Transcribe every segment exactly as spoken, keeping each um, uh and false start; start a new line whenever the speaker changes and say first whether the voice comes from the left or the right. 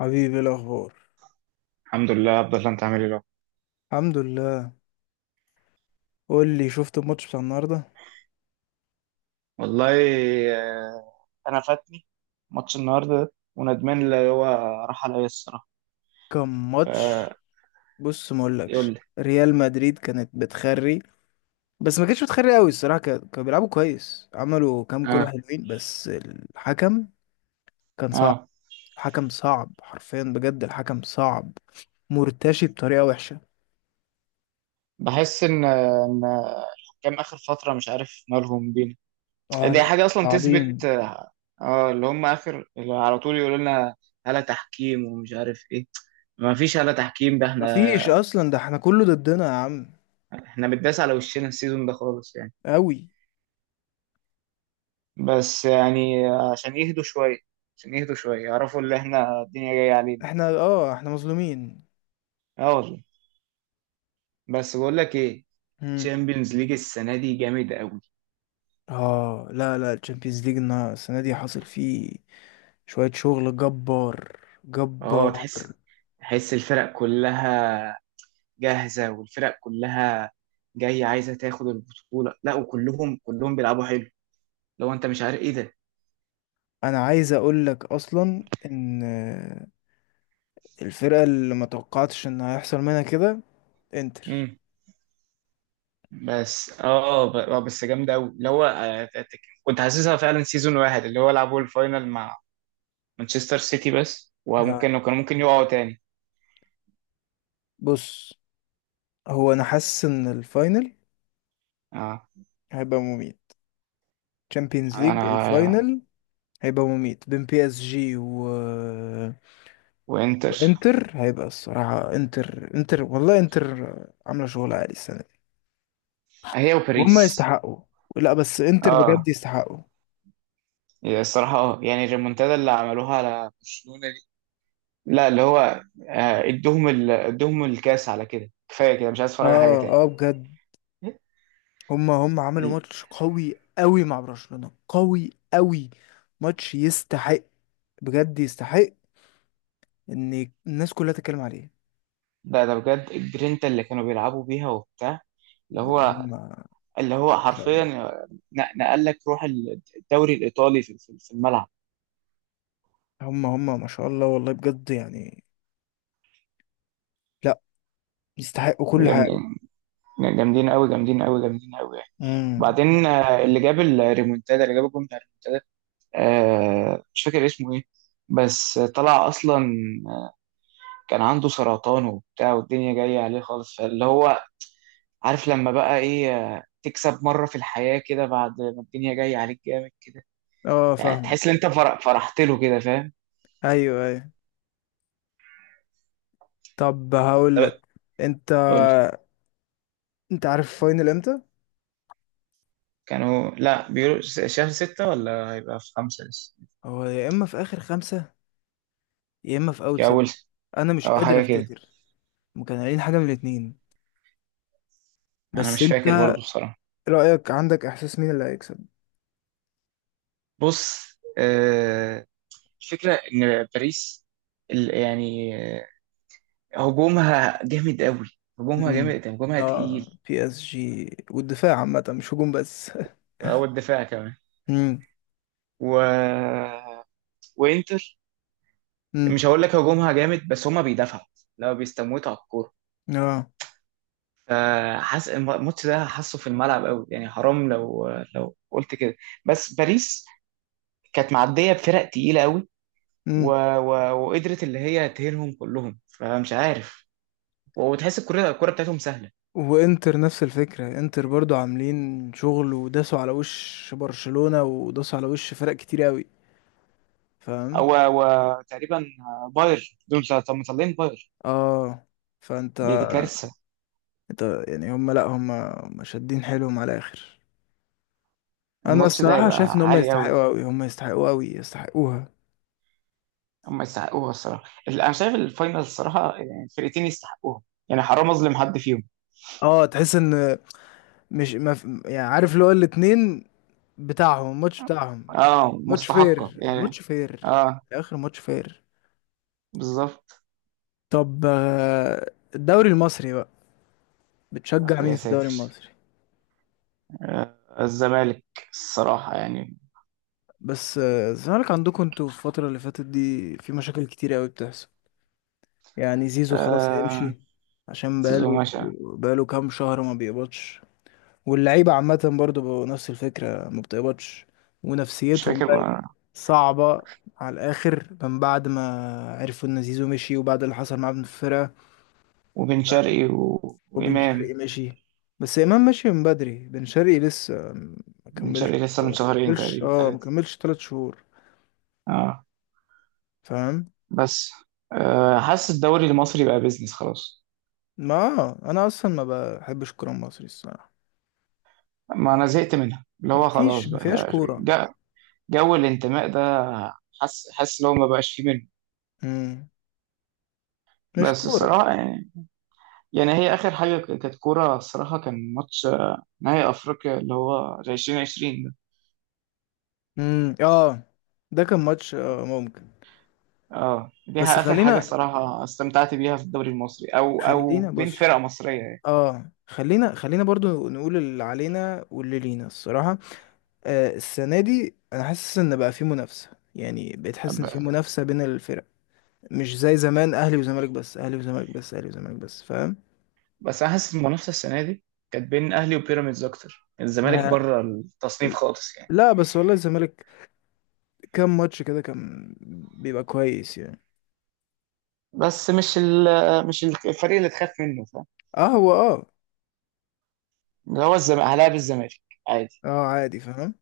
left: حبيبي، إيه الاخبار؟
right: الحمد لله عبد الله، انت عامل ايه بقى؟
left: الحمد لله. قول لي، شفت الماتش بتاع النهارده؟
right: والله، آه، انا فاتني ماتش النهارده ده وندمان، اللي هو راح عليا الصراحه.
left: كان
right: فيقول
left: ماتش. بص ما اقولكش،
right: لي
left: ريال مدريد كانت بتخري. بس ما كانتش بتخري قوي الصراحه، كا- كانوا بيلعبوا كويس، عملوا كام كره
right: اه
left: حلوين، بس الحكم كان صعب.
right: اه.
left: حكم صعب حرفيا، بجد الحكم صعب، مرتشي بطريقه وحشه.
right: بحس ان ان الحكام اخر فتره مش عارف مالهم بينا.
left: اه
right: دي
left: لا،
right: حاجه اصلا تثبت.
left: صعبين.
right: اه، آه، اللي هم اخر اللي على طول يقولوا لنا هلا تحكيم ومش عارف ايه. ما فيش هلا تحكيم ده، احنا
left: مفيش اصلا، ده احنا كله ضدنا يا عم.
right: احنا بنداس على وشنا السيزون ده خالص يعني.
left: قوي.
right: بس يعني عشان يهدوا شوية، عشان يهدوا شوية يعرفوا اللي احنا الدنيا جاية علينا.
left: احنا، اه احنا مظلومين.
right: اه والله. بس بقول لك ايه، تشامبيونز ليج السنة دي جامد قوي.
left: اه لا لا، الشامبيونز ليج السنه دي حاصل فيه شويه شغل جبار
right: اه،
left: جبار.
right: تحس، تحس الفرق كلها جاهزة، والفرق كلها جاية عايزة تاخد البطولة. لا، وكلهم كلهم بيلعبوا حلو، لو انت مش عارف ايه ده.
left: انا عايز اقول لك اصلا ان الفرقه اللي ما توقعتش ان هيحصل منها كده، انتر.
right: مم. بس اه ب- آه، بس جامدة قوي اللي هو. آه، كنت حاسسها فعلا سيزون واحد، اللي هو لعبوا الفاينل مع مانشستر سيتي بس،
left: آه.
right: وممكن كانوا ممكن يقعوا تاني.
left: بص، هو انا حاسس ان الفاينل
right: اه،
left: هيبقى مميت. تشامبيونز ليج
right: انا
left: الفاينل هيبقى مميت بين بي اس جي و...
right: وانتر.
left: وانتر. هيبقى الصراحة انتر، انتر والله، انتر عاملة شغل عالي السنة.
right: هي
left: وهم
right: وباريس.
left: يستحقوا. لا بس انتر
right: اه،
left: بجد يستحقوا.
right: هي الصراحه اه يعني الريمونتادا اللي عملوها على برشلونه دي، لا اللي هو، آه، ادوهم ال... ادوهم الكاس على كده، كفايه كده، مش عايز اتفرج على حاجه
left: اه،
right: تاني.
left: اه بجد. هم هم عملوا ماتش قوي قوي مع برشلونة قوي قوي. ماتش يستحق، بجد يستحق ان الناس كلها تتكلم عليه.
right: لا ده بجد الجرينتا اللي كانوا بيلعبوا بيها وبتاع، اللي
left: لا هم
right: هو،
left: ما
right: اللي هو
left: شاء
right: حرفيا
left: الله.
right: ن- نقل لك روح الدوري الايطالي في في- في الملعب.
left: هم هم ما شاء الله والله بجد يعني. لا، يستحقوا كل حاجة.
right: جامدين، جامدين قوي، جامدين قوي، جامدين قوي يعني.
left: امم.
right: وبعدين آه، اللي جاب الريمونتادا، اللي جاب الجون بتاع الريمونتادا، آه، مش فاكر اسمه ايه، بس طلع اصلا كان عنده سرطان وبتاع، والدنيا جاية عليه خالص، فاللي هو عارف، لما بقى ايه، آه، تكسب مرة في الحياة كده بعد ما الدنيا جاية عليك جامد كده.
left: اه،
right: يعني
left: فاهم.
right: تحس ان انت فر- فرحت له كده، فاهم.
left: ايوه، ايوه. طب هقول
right: طب
left: لك، انت
right: قول لي.
left: انت عارف الفاينل امتى؟
right: كانوا لا بيقولوا س- شهر ستة، ولا هيبقى في خمسة لسه.
left: هو يا اما في اخر خمسة، يا اما في اول
right: يا
left: ستة.
right: أول،
left: انا مش
right: أو
left: قادر
right: حاجة كده.
left: افتكر. ما كانوا قايلين حاجه من الاتنين.
right: أنا
left: بس
right: مش فاكر
left: انت
right: برضو بصراحة.
left: رايك، عندك احساس مين اللي هيكسب؟
right: بص، آه، الفكرة إن باريس ال- يعني هجومها جامد قوي، هجومها
left: امم.
right: جامد يعني، هجومها
left: اه،
right: تقيل.
left: بي اس جي والدفاع عامه، مش هجوم بس.
right: هو الدفاع كمان.
left: امم.
right: و... وانتر،
left: امم.
right: مش هقول لك هجومها جامد بس، هما بيدافعوا لو بيستموتوا على الكوره.
left: اه.
right: فحس الم- الماتش ده حاسه في الملعب قوي يعني، حرام لو، لو قلت كده. بس باريس كانت معديه بفرق تقيله قوي. و...
left: امم.
right: و... وقدرت اللي هي تهينهم كلهم، فمش عارف. وتحس الكره، الكره بتاعتهم سهله.
left: وانتر نفس الفكره، انتر برضو عاملين شغل، وداسوا على وش برشلونه، وداسوا على وش فرق كتير قوي.
right: او،
left: فاهم؟
right: وتقريبا باير، دول مطلعين باير،
left: اه، فانت
right: دي دي كارثه.
left: انت يعني، هم، لا هم هم شادين حيلهم على الاخر. انا
right: الماتش ده
left: الصراحه
right: هيبقى
left: شايف ان هم
right: عالي قوي.
left: يستحقوا قوي، هم يستحقوا قوي، يستحقوها.
right: هم يستحقوها الصراحه، ال- انا شايف الفاينل الصراحه يعني الفرقتين يستحقوها، يعني حرام اظلم حد فيهم.
left: اه، تحس ان، مش ما في- يعني عارف اللي هو الاتنين بتاعهم، الماتش بتاعهم.
right: اه
left: ماتش
right: مستحقه
left: فير،
right: يعني.
left: الماتش فير.
right: اه
left: اخر ماتش فير.
right: بالظبط.
left: طب، آه، الدوري المصري بقى، بتشجع مين
right: يا
left: في الدوري
right: ساتر،
left: المصري؟
right: آه الزمالك، الصراحه يعني،
left: بس آه، الزمالك عندكم انتوا في الفترة اللي فاتت دي في مشاكل كتير قوي بتحصل. يعني زيزو خلاص
right: آه
left: هيمشي، عشان
right: زيزو
left: بقاله
right: مشى.
left: بقاله كام شهر ما بيقبضش. واللعيبة عامة برضو بقوا نفس الفكرة، ما بتقبضش.
right: مش
left: ونفسيتهم
right: فاكر
left: بقت
right: بقى.
left: صعبة على الآخر من بعد ما عرفوا إن زيزو مشي، وبعد اللي حصل معاه في الفرقة.
right: وبن شرقي و...
left: وبن
right: وامام.
left: شرقي مشي. بس إمام مشي من بدري، بن شرقي لسه ما
right: بن
left: كملش.
right: شرقي لسه من
left: ما
right: شهرين
left: كملش
right: تقريبا
left: اه ما
right: ثلاثه.
left: كملش تلات شهور.
right: اه،
left: فاهم.
right: بس آه حاسس الدوري المصري بقى بيزنس خلاص.
left: ما آه، أنا أصلا ما بحبش الكورة المصري الصراحة.
right: ما انا زهقت منها اللي هو، خلاص
left: مفيش، مفيهاش
right: بقى
left: كورة.
right: جو الانتماء ده، حاسس، حاسس لو ما بقاش فيه منه.
left: مم. مش
right: بس
left: كورة.
right: الصراحة يعني, يعني هي آخر حاجة ك- كانت كورة الصراحة، كان ماتش آه، نهائي أفريقيا اللي هو ألفين وعشرين ده.
left: مم، اه. ده كان ماتش آه ممكن.
right: اه
left: بس
right: ديها آخر حاجة
left: خلينا،
right: الصراحة استمتعت بيها في الدوري المصري، أو أو
left: خلينا
right: بين
left: بص،
right: فرق مصرية يعني.
left: اه خلينا خلينا برضو نقول اللي علينا واللي لينا الصراحة. آه السنة دي انا حاسس ان بقى في منافسة، يعني بقيت حاسس ان في
right: ب-
left: منافسة بين الفرق، مش زي زمان اهلي وزمالك بس اهلي وزمالك بس اهلي وزمالك بس. فاهم؟
right: بس أنا حاسس المنافسة السنة دي كانت بين أهلي وبيراميدز أكتر، الزمالك
left: ما
right: بره التصنيف خالص يعني.
left: لا، بس والله الزمالك كام ماتش كده كان بيبقى كويس يعني.
right: بس مش ال مش الفريق اللي تخاف منه، فاهم،
left: اه، هو اه.
right: اللي هو الزمالك، هلاعب الزمالك.
left: اه، عادي فاهم.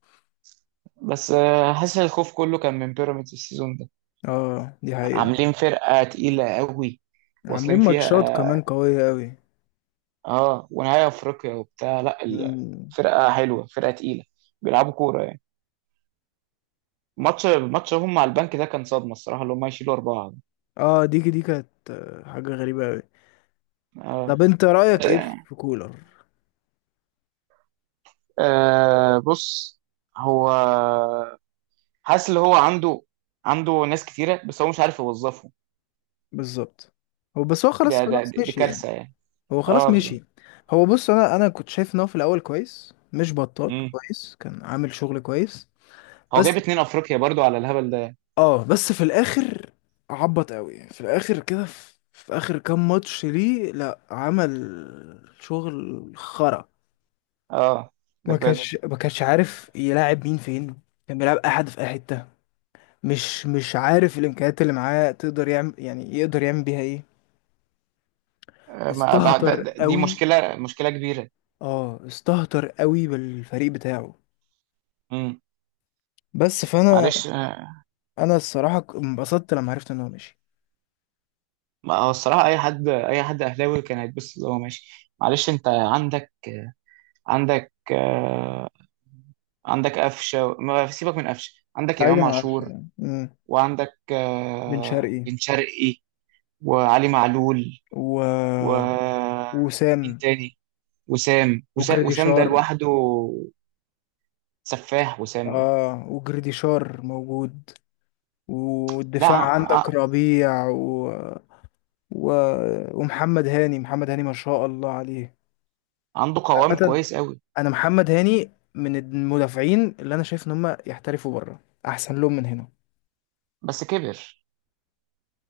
right: بس آه، حاسس الخوف كله كان من بيراميدز السيزون ده،
left: اه، دي حقيقة.
right: عاملين فرقة تقيلة قوي،
left: عاملين
right: واصلين فيها.
left: ماتشات كمان قوية قوي.
right: اه ونهاية افريقيا وبتاع، لا ال-
left: مم.
right: فرقة حلوة، فرقة تقيلة، بيلعبوا كورة يعني. ماتش ماتش هم مع البنك ده كان صدمة الصراحة، اللي هم يشيلوا أربعة.
left: اه، دي دي كانت آه، حاجة غريبة أوي.
right: اه،
left: طب، انت رأيك ايه في كولر؟
right: آه، بص، هو حاسس اللي هو عنده، عنده ناس كتيرة، بس هو مش عارف يوظفهم.
left: بالظبط. هو بس هو خلاص
right: ده ده
left: خلاص
right: دي
left: مشي يعني.
right: كارثة يعني.
left: هو
right: اه
left: خلاص
right: بالظبط.
left: مشي. هو بص، انا انا كنت شايف ان هو في الاول كويس، مش بطال،
right: مم.
left: كويس كان عامل شغل كويس.
right: هو جايب
left: بس
right: اتنين افريقيا برضو على الهبل ده.
left: اه بس في الاخر عبط قوي يعني. في الاخر كده، في, في اخر كام ماتش ليه، لا عمل شغل خرا.
right: اه ده
left: ما
right: بجد.
left: كانش ما كانش عارف يلاعب مين فين. كان بيلعب احد في اي حتة. مش مش عارف الامكانيات اللي معاه تقدر يعمل، يعني يقدر يعمل بيها ايه.
right: ما ده ده
left: استهتر
right: ده- دي
left: قوي.
right: مشكلة، مشكلة كبيرة.
left: اه، استهتر قوي بالفريق بتاعه.
right: امم،
left: بس فانا
right: معلش. آه،
left: انا الصراحه ك- انبسطت لما عرفت ان هو مشي.
right: ما هو الصراحة أي حد، أي حد أهلاوي كان هيتبسط اللي هو ماشي. معلش، أنت عندك، عندك، آه، عندك قفشة، ما سيبك من قفشة، عندك إمام
left: بعيدا عن
right: عاشور،
left: عشان مم.
right: وعندك
left: بن
right: آه،
left: شرقي
right: بن شرقي، وعلي معلول،
left: و...
right: ومين
left: وسام،
right: تاني، وسام، وس- وسام ده
left: وجريديشار.
right: لوحده سفاح، وسام ده.
left: اه، وجريديشار موجود.
right: لا
left: والدفاع عندك
right: ع-
left: ربيع و... و... ومحمد هاني، محمد هاني ما شاء الله عليه.
right: عنده قوام
left: عامه،
right: كويس قوي،
left: انا محمد هاني من المدافعين اللي انا شايف ان هم يحترفوا بره، احسن لهم من هنا.
right: بس كبر.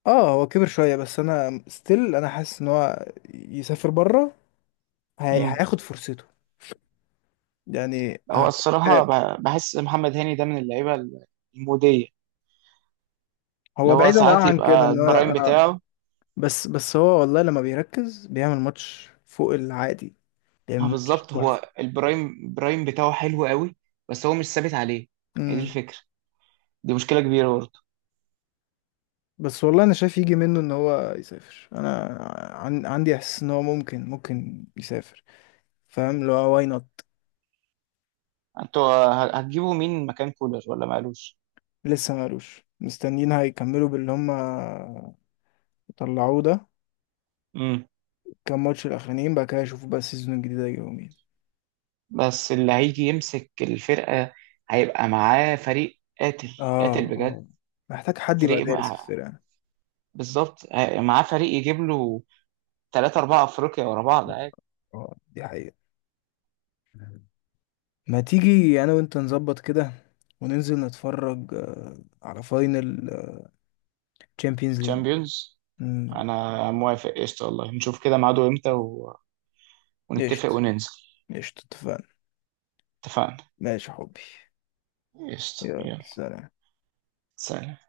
left: اه، هو كبر شوية، بس انا ستيل انا حاسس ان هو يسافر بره. هي... هياخد فرصته يعني
right: هو
left: ه-.
right: الصراحة ب- بحس محمد هاني ده من اللعيبة المودية، اللي
left: هو
right: هو
left: بعيدا اه
right: ساعات
left: عن كده
right: يبقى
left: ان هو
right: البرايم
left: آه.
right: بتاعه.
left: بس بس هو والله لما بيركز بيعمل ماتش فوق العادي، بيعمل
right: ما
left: ماتش
right: بالظبط، هو
left: تحفة.
right: البرايم، برايم بتاعه حلو قوي، بس هو مش ثابت عليه. هي دي
left: امم.
right: الفكرة، دي مشكلة كبيرة برضه.
left: بس والله انا شايف يجي منه ان هو يسافر. انا عن... عندي احساس ان هو ممكن ممكن يسافر. فاهم لو واي نوت.
right: انتوا ه- هتجيبوا مين مكان كولر، ولا مالوش.
left: لسه مالوش، مستنيين هيكملوا باللي هم طلعوه ده
right: امم.
left: كام ماتش الاخرانيين بقى كده، اشوف بقى السيزون الجديد هيجيبوا مين.
right: بس اللي هيجي يمسك الفرقة هيبقى معاه فريق قاتل،
left: اه،
right: قاتل بجد.
left: اه، محتاج حد يبقى
right: فريق
left: دارس
right: مع-
left: الفرقة.
right: بالظبط ه- معاه فريق يجيب له ثلاثة أربعة أفريقيا ورا بعض عادي.
left: اه، دي حقيقة. ما تيجي انا وانت نظبط كده، وننزل نتفرج آه، على فاينل تشامبيونز ليج.
right: تشامبيونز،
left: امم.
right: انا موافق، قشطة والله، نشوف كده ميعاده امتى و... ونتفق
left: قشطة.
right: وننزل.
left: قشطة، اتفقنا.
right: اتفقنا،
left: ماشي يا حبي.
right: قشطة،
left: يلا،
right: يلا،
left: سلام.
right: سلام.